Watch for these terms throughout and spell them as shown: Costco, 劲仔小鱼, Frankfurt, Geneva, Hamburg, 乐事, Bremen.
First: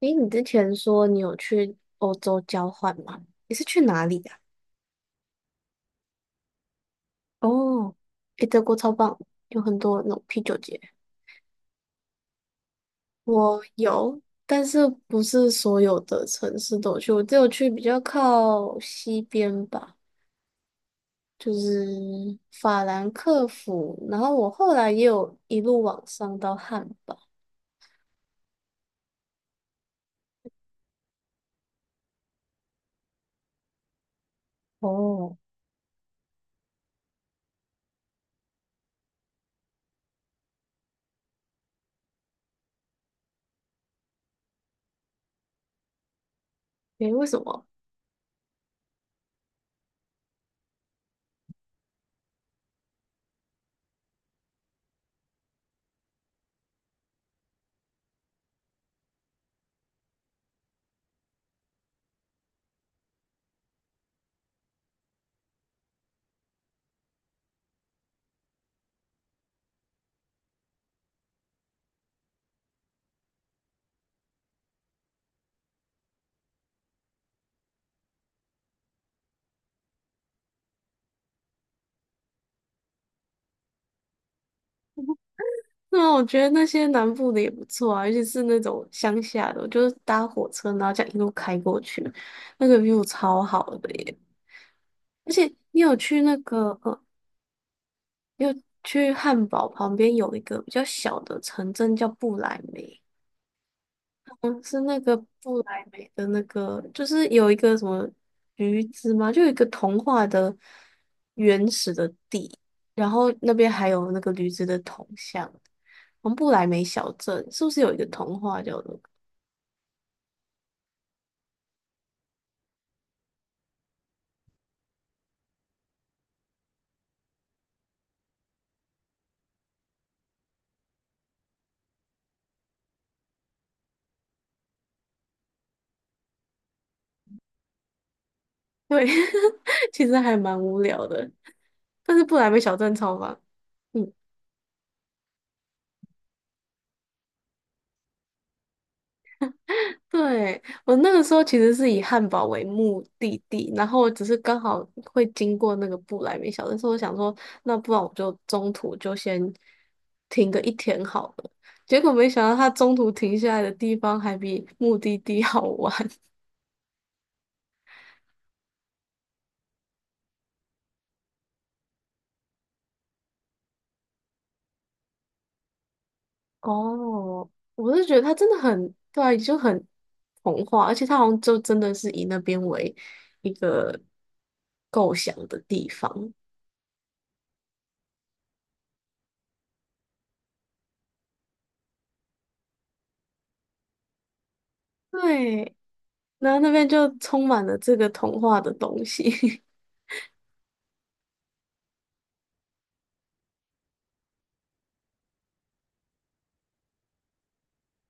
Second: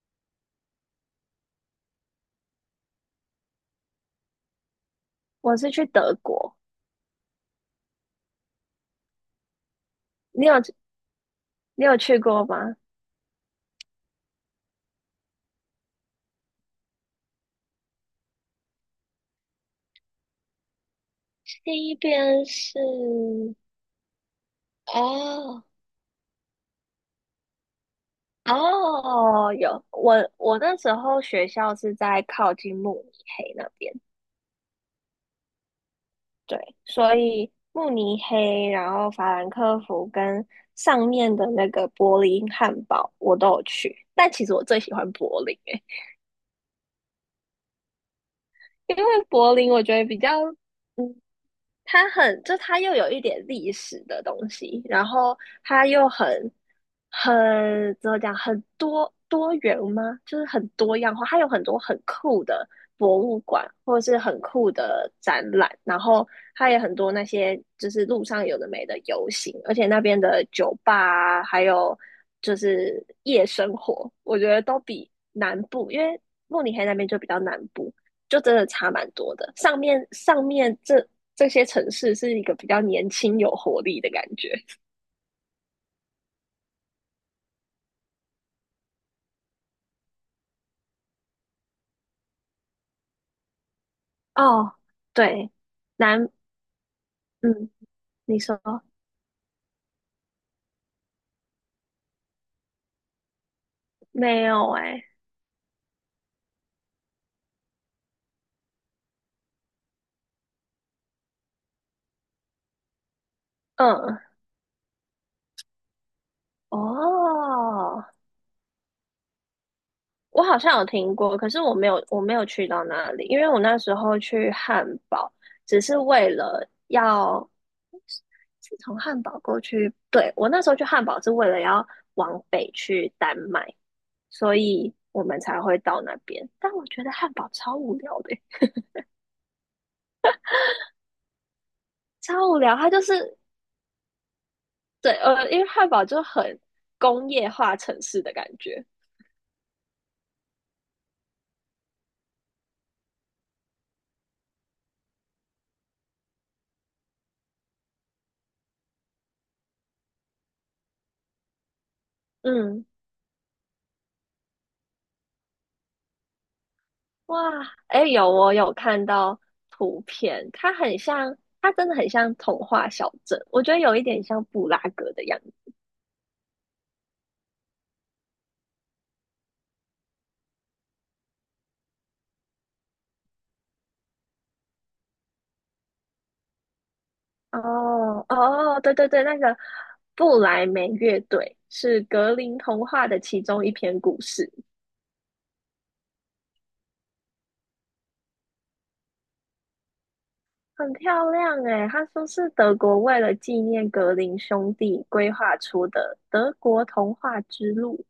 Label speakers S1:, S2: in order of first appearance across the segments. S1: 诶，你之前说你有去欧洲交换吗？你是去哪里呀、
S2: 我是去德国，
S1: 哦，诶，德国超棒，有很多那种啤
S2: 你有
S1: 酒节。
S2: 你有去过吗？
S1: 我有，但是不是所有的城市都有去，我只有去比较靠西边吧，就
S2: 西
S1: 是
S2: 边是
S1: 法兰克福。然后我后来也有一
S2: 哦
S1: 路往上到汉堡。
S2: 哦，我那时候学校是在靠近慕尼黑那边，
S1: 哦，
S2: 对，所以慕尼黑，然后法兰克福跟上面的那个柏林汉堡我都有去，但其实我最喜欢柏林诶、
S1: 诶，为什么？
S2: 因为柏林我觉得比较嗯它很，就它又有一点历史的东西，然后它又很怎么讲，很多多元吗？就是很多样化，它有很多很酷的博物馆，或者是很酷的展览，然后它也很多那些就是路上有的没的游行，而且那边的酒吧啊还有就是夜生活，我觉得都比南部，因为慕尼黑那边就比较南部。就真的差蛮多的。上面这些城市是一个比较年轻、有活力的感觉。
S1: 那我觉得那些南部的也不错啊，尤其是那种乡下的，我就是搭火车，然后这样一路开过去，那个 view 超好的耶！
S2: 哦，
S1: 而
S2: 对，
S1: 且你有去
S2: 南，
S1: 那个，呃，
S2: 嗯，你
S1: 你有
S2: 说
S1: 去汉堡旁边有一个比较小的城镇叫布莱梅，
S2: 没
S1: 嗯，
S2: 有
S1: 是那
S2: 哎、
S1: 个布莱梅的那个，就是有一个什么驴子吗？就有一个童话的原始的地，然后那边还有
S2: 嗯，
S1: 那个驴子的铜像，我们布莱梅小镇是不是有一个
S2: 哦，
S1: 童话叫做？
S2: 我好像有听过，可是我没有，我没有去到那里，因为我那时候去汉堡，只是为了要，是从汉堡过去，对，我那时候去汉堡是为了要往北去丹麦，所以我们才会到那边。但我觉得汉堡超无聊的，
S1: 对，其实还蛮无聊的，但是布
S2: 超
S1: 莱
S2: 无
S1: 梅小
S2: 聊。它
S1: 镇
S2: 就
S1: 超
S2: 是
S1: 棒。嗯
S2: 对，因为汉堡就很工业化城市的感觉。
S1: 对，我那个时候其实是以汉堡为目的地，然后只是刚好会经过那个布莱梅小镇，所以我想说，那不然我就中途就先停个一天好了。结果没想到它
S2: 嗯，
S1: 中途停下来的地方还比目的地 好玩。
S2: 哇，哎，有我有看到图片，它很像，它真的很像童话小镇，我觉得有一点像布拉格的样子。
S1: 哦，我是觉得它真的很，对啊就很童话，而且它好像就真的是以那边为一个构想的地方。
S2: 哦哦，对对对，那个布莱梅乐队是格林童话的其中一篇故事，
S1: 对，然后那边就充满了这个童话的东西，
S2: 很漂亮诶。他说是德国为了纪念格林兄弟规划出的德国童话之路。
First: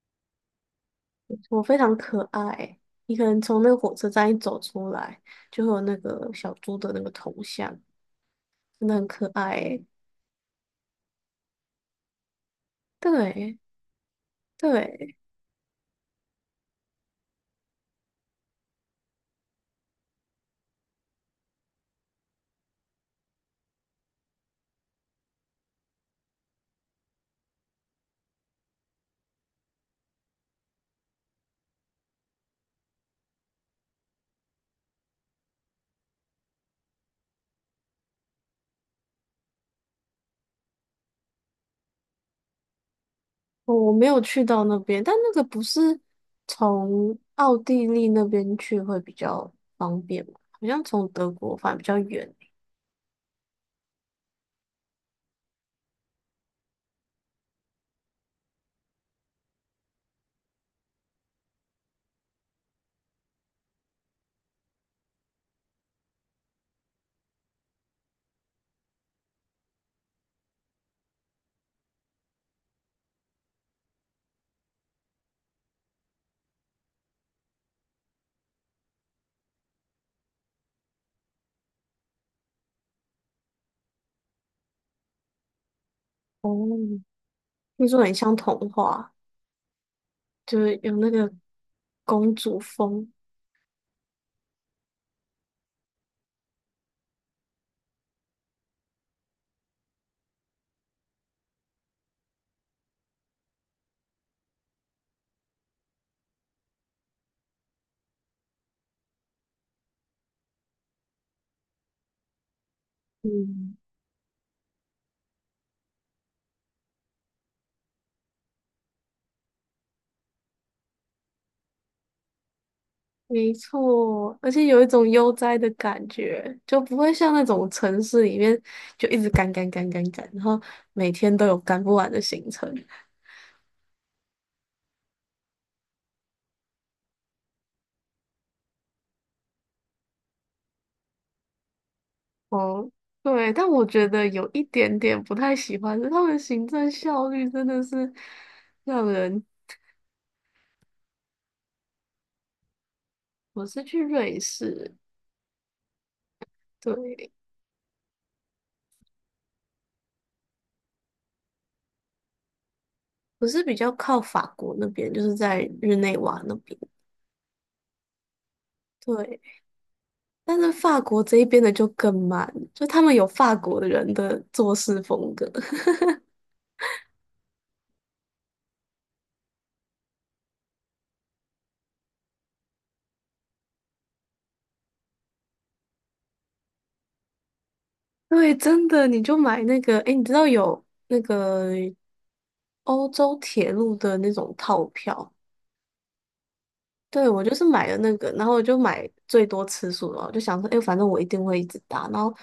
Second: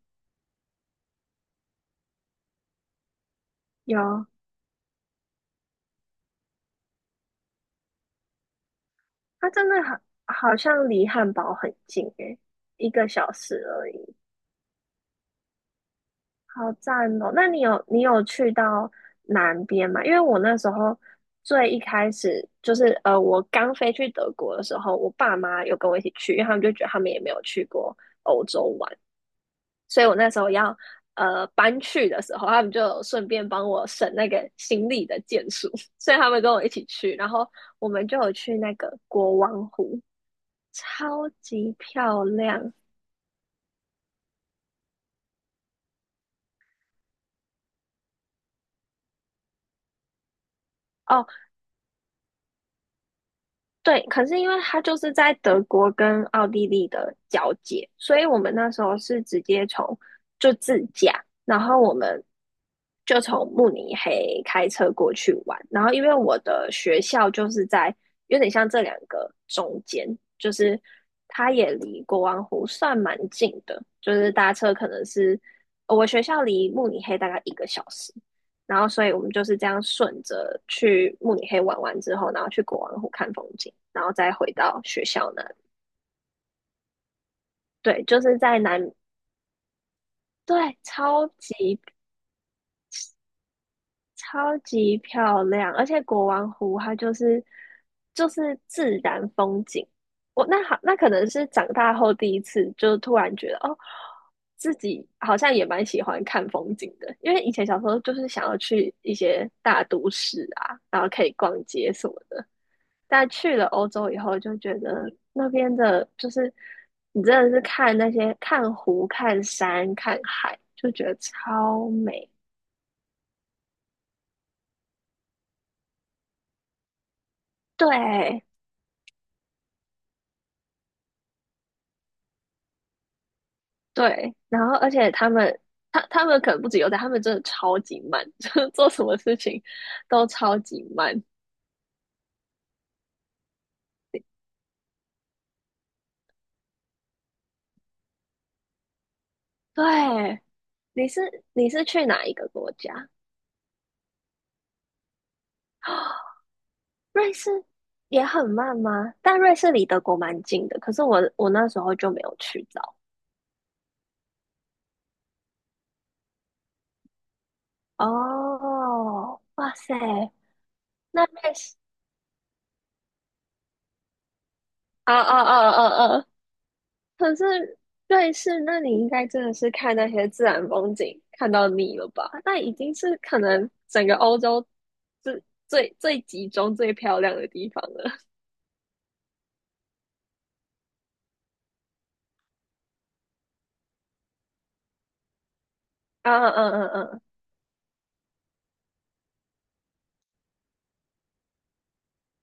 S1: 我非常可爱。你可能从那个火车
S2: 有
S1: 站一走出来，就会有那个小猪的那个头像，真的很可
S2: 它
S1: 爱
S2: 真的
S1: 欸
S2: 好，好像离汉堡很近诶，一个小时
S1: 对
S2: 而已，
S1: 对，
S2: 好赞哦！那你有去到南边吗？因为我那时候最一开始就是我刚飞去德国的时候，我爸妈有跟我一起去，因为他们就觉得他们也没有去过欧洲玩，所以我那时候要搬去的时候，他们就有顺便帮我省那个行李的件数，所以他们跟我一起去，然后我们就有去那个国王湖。超级漂亮
S1: 我没有去到那边，但那个不是从奥地利那边去会比较方便吗？好像从
S2: 哦，
S1: 德国反而比较远欸
S2: 对，可是因为它就是在德国跟奥地利的交界，所以我们那时候是直接从就自驾，然后我们就从慕尼黑开车过去玩，然后因为我的学校就是在有点像这两个中间，就是它也离国王湖算蛮近的，就是搭车可能是我学校离慕尼黑大概一个小时，然后所以我们就是这样顺着去慕尼黑玩完之后，然后去国王湖看风景，然后再回到学校那里。
S1: 哦，听说
S2: 对，
S1: 很
S2: 就
S1: 像
S2: 是
S1: 童
S2: 在南，
S1: 话，就是
S2: 对，
S1: 有那
S2: 超
S1: 个
S2: 级
S1: 公主风。
S2: 超级漂亮，而且国王湖它就是就是自然风景。我那好，那可能是长大后第一次，就突然觉得哦，自己好像也蛮喜欢看风景的，因为以前小时候就是想要去一些大都市啊，然后可以逛街什么的。但去了
S1: 嗯。
S2: 欧洲以后，就觉得那边的，就是你真的是看那些看湖、看山、看海，就觉得超美。
S1: 没错，而且有一种悠哉的感觉，就不会像那种城市里
S2: 对
S1: 面就一直赶赶赶赶赶，然后每天都有赶不完的行程。
S2: 对，然后而且他们，他们可能不止有点，他们真的超级慢，就是做什么事情都超级慢。
S1: 哦，对，但我觉得有一点点不太喜欢的，他们行政效率真的是让人。
S2: 对，你是你是去哪一个国家？
S1: 我是去瑞士，对，
S2: 瑞士也很慢吗？但瑞士离德国蛮近的，可是我那时候就没有去到。
S1: 我是比较靠法国那边，就是在日内瓦那边。对，
S2: 哦，哇塞，
S1: 但是法国
S2: 那
S1: 这一
S2: 瑞
S1: 边的
S2: 士，
S1: 就更慢，就他们有法国人的做事
S2: 啊
S1: 风
S2: 啊
S1: 格。
S2: 啊啊 啊！可是瑞士，那你应该真的是看那些自然风景看到腻了吧？那已经是可能整个欧洲最最最集中、最漂亮的地方了。
S1: 对，真的，你就买那个，哎，你知道有那个欧洲铁路的那种套票，
S2: 啊嗯嗯嗯
S1: 对，我就是买了那个，然后我就买最多次数了，我就想说，哎，反正我一定会一直搭。然后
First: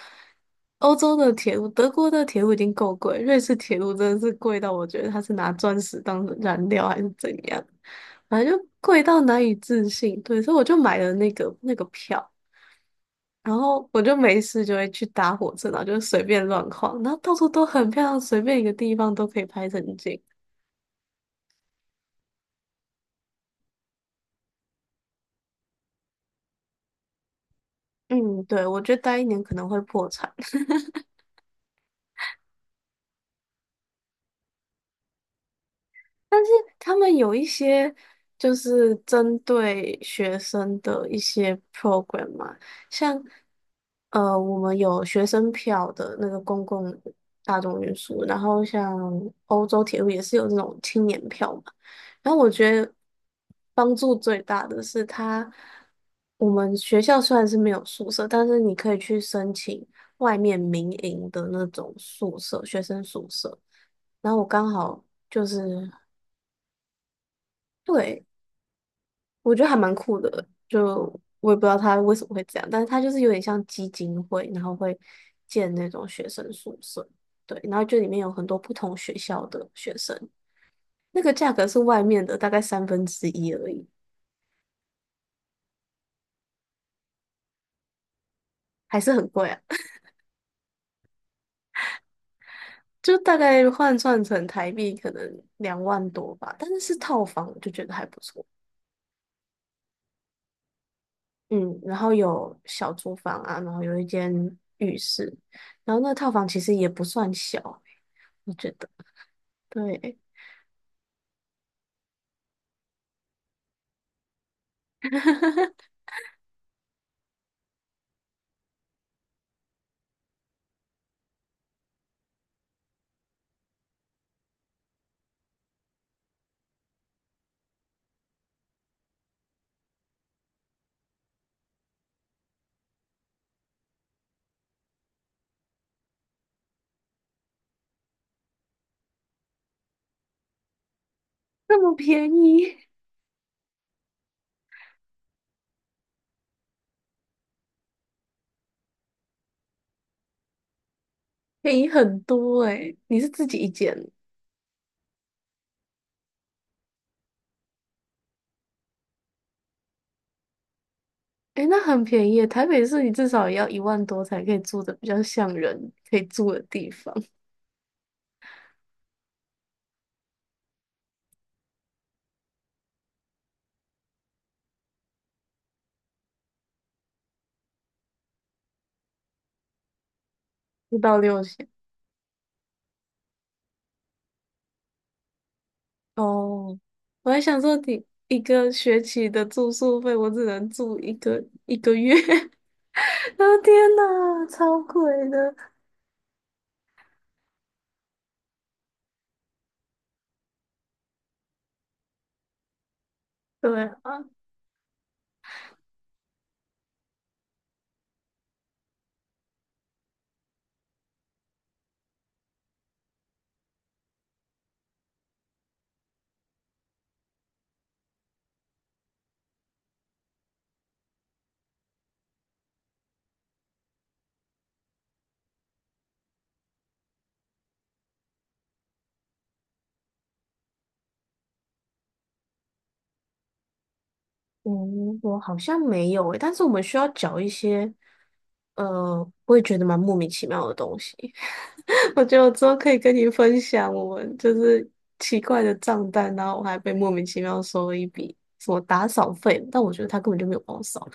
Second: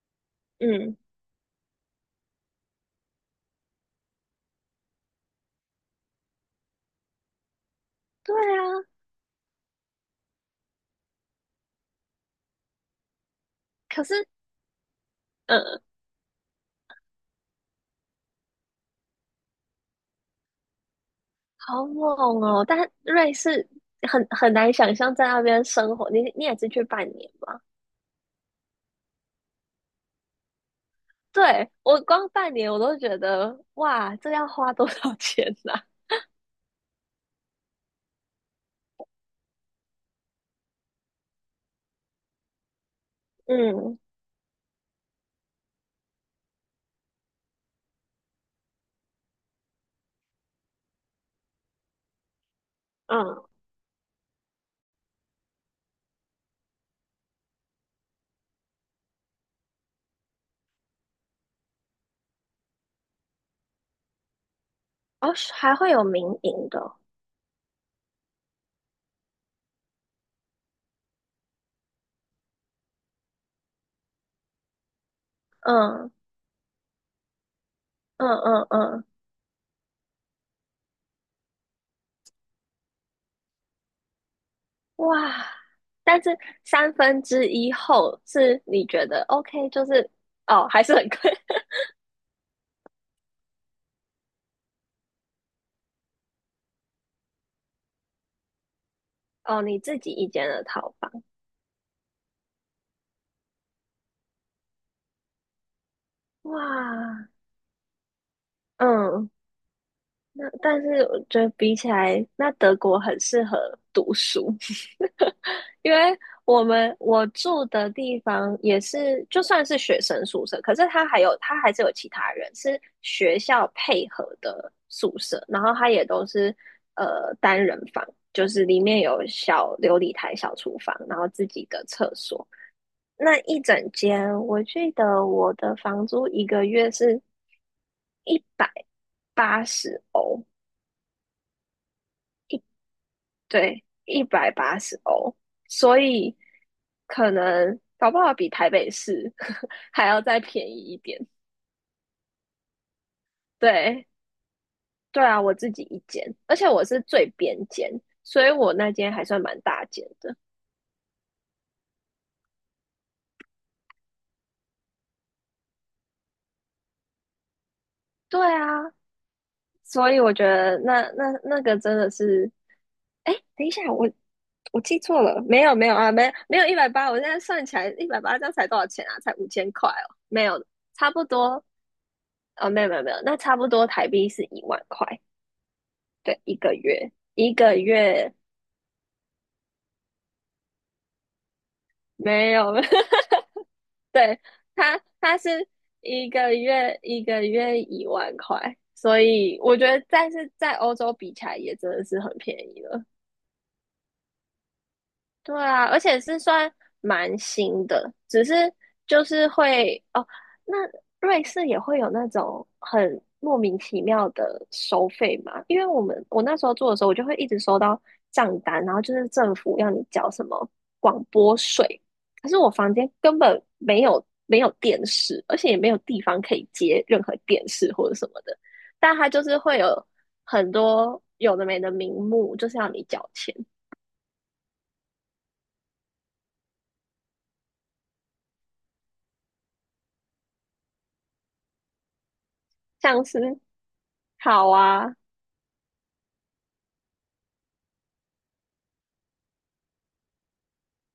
S2: 嗯，
S1: 欧
S2: 嗯
S1: 洲的铁路，德国的铁路已经够贵，瑞士铁路真的是贵到我觉得它是拿钻石当燃料还是怎样，
S2: 对
S1: 反正就
S2: 啊。
S1: 贵到难以置信。对，所以我就买了那个票。然后我
S2: 可
S1: 就
S2: 是，
S1: 没事就会去搭火车，然
S2: 嗯，
S1: 后就随便乱晃，然后到处都很漂亮，随便一个地方都可以拍成景。
S2: 好猛哦！但瑞士很难想象在那边生活，你也是去半年吗？
S1: 嗯，对，我觉得待一年可能会破产。
S2: 对，我光半年我都觉得哇，这要花多少 钱呐、
S1: 他们有一些就是针对学生的一些 program 嘛，像
S2: 嗯
S1: 我们有学生票的那个公共大众运输，然后像欧洲铁路也是有这种青年票嘛。然后我觉得
S2: 嗯，
S1: 帮助最大的是它，我们学校虽然是没有宿舍，但是你可以去申请外面民营的那种宿舍，学生宿舍。然后我刚好
S2: 哦，
S1: 就
S2: 是
S1: 是。
S2: 还会有民营的哦
S1: 对。我觉得还蛮酷的，就我也不知道他为什么会这样，但是他就是有点像基金会，然后会建那种
S2: 嗯
S1: 学生宿舍，对，然后就里面
S2: 嗯
S1: 有很多
S2: 嗯
S1: 不同
S2: 嗯，
S1: 学校的学生，那个价格是外面的大概三分之一而已，
S2: 哇！但是三分之一后是你
S1: 还
S2: 觉
S1: 是
S2: 得
S1: 很贵啊，
S2: OK，就 是哦，还是很贵
S1: 就大概换算成台币可能2万多吧，但是是套房，我就觉得还不错，
S2: 哦，你自己一间的套房，
S1: 嗯，然后有小厨房啊，然后有一间浴室，然后那个套房其实也不
S2: 哇！
S1: 算小，我觉得，
S2: 嗯，
S1: 对。
S2: 那但是我觉得比起来，那德国很适合读书，因为我住的地方也是，就算是学生宿舍，可是他还是有其他人是学校配合的宿舍，然后他也都是单人房，就是里面有小琉璃台、小厨房，然后自己的厕所。那一整间，我记得我的房租一个月是一百八十欧。
S1: 那么便宜，
S2: 对，一百八十欧，所以可能搞不好比台北市 还要再便宜一点。
S1: 便宜很多诶、你是自己一间，
S2: 对，对啊，我自己一间，而且我是最边间，所以我那间还算蛮大间的。
S1: 诶、那很便宜耶台北市你至少也要1万多才可以住的比较像人可以住的地方，
S2: 对啊，所以我觉得那个真的是，哎，等一下，我记错了，没有没有啊，没有一百八，我现在算起来一百八，这样才多少钱啊？才5000块哦，没有，
S1: 不
S2: 差
S1: 到
S2: 不
S1: 六
S2: 多，
S1: 千
S2: 啊，没有没有没有，那差不多台币是一万块。对，一个
S1: 哦。
S2: 月，
S1: 我还
S2: 一
S1: 想说
S2: 个
S1: 你
S2: 月
S1: 一个学期的住宿费，我只能住一个月。
S2: 没 有哈，
S1: 啊天
S2: 对，
S1: 呐，超
S2: 他
S1: 贵
S2: 他是
S1: 的。
S2: 一个月一万块，所以我觉得，但是在欧洲比起来也真的是很便宜了。
S1: 对啊，
S2: 对啊，而且是算蛮新的，只是就是会哦，那瑞士也会有那种很莫名其妙的收费嘛？因为我那时候做的时候，我就会一直收到账单，然后就是政府要你缴什么广播税，可是我房间根本没有电视，而且也没有地方可以接任何电视或者什么的，但它就是会有很多有的没的名目，就是要你缴钱。
S1: 嗯，我好像没有诶、但是我们需要缴一些，我也觉得蛮莫名其妙的东西。我觉得我之后可以跟
S2: 像
S1: 你分
S2: 是
S1: 享我们就
S2: 好
S1: 是
S2: 啊，
S1: 奇怪的账单，然后我还被莫名其妙收了一笔什么打扫费，但我觉得他根本就没有帮我扫。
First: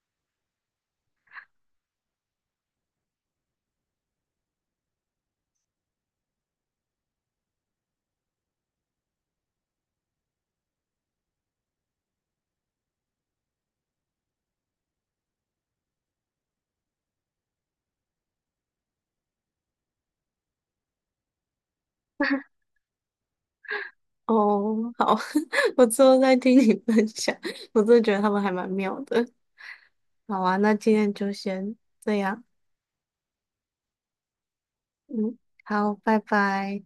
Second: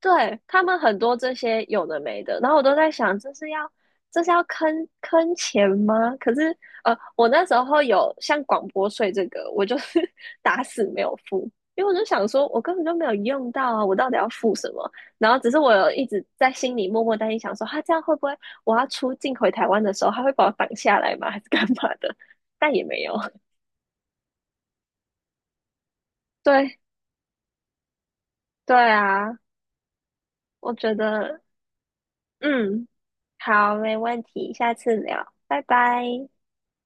S2: 对，他们很多这些有的没的，然后我都在想，这是要坑钱吗？可是我那时候有像广播税这个，我就是 打死没有付，因为我就想说，我根本就没有用到啊，我到底要付什么？然后只是我有一直在心里默默担心，想说，他、这样会不会我要出境回台湾的时候，他会把我挡下来吗？还是干嘛的？但也没有。
S1: 哦，好，我之后再听你
S2: 对
S1: 分享。我真的觉得他们还蛮
S2: 对
S1: 妙的。
S2: 啊，
S1: 好啊，
S2: 我
S1: 那今
S2: 觉
S1: 天就
S2: 得，
S1: 先这样。
S2: 嗯。好，没问题，下次聊，
S1: 嗯，
S2: 拜
S1: 好，拜
S2: 拜。
S1: 拜。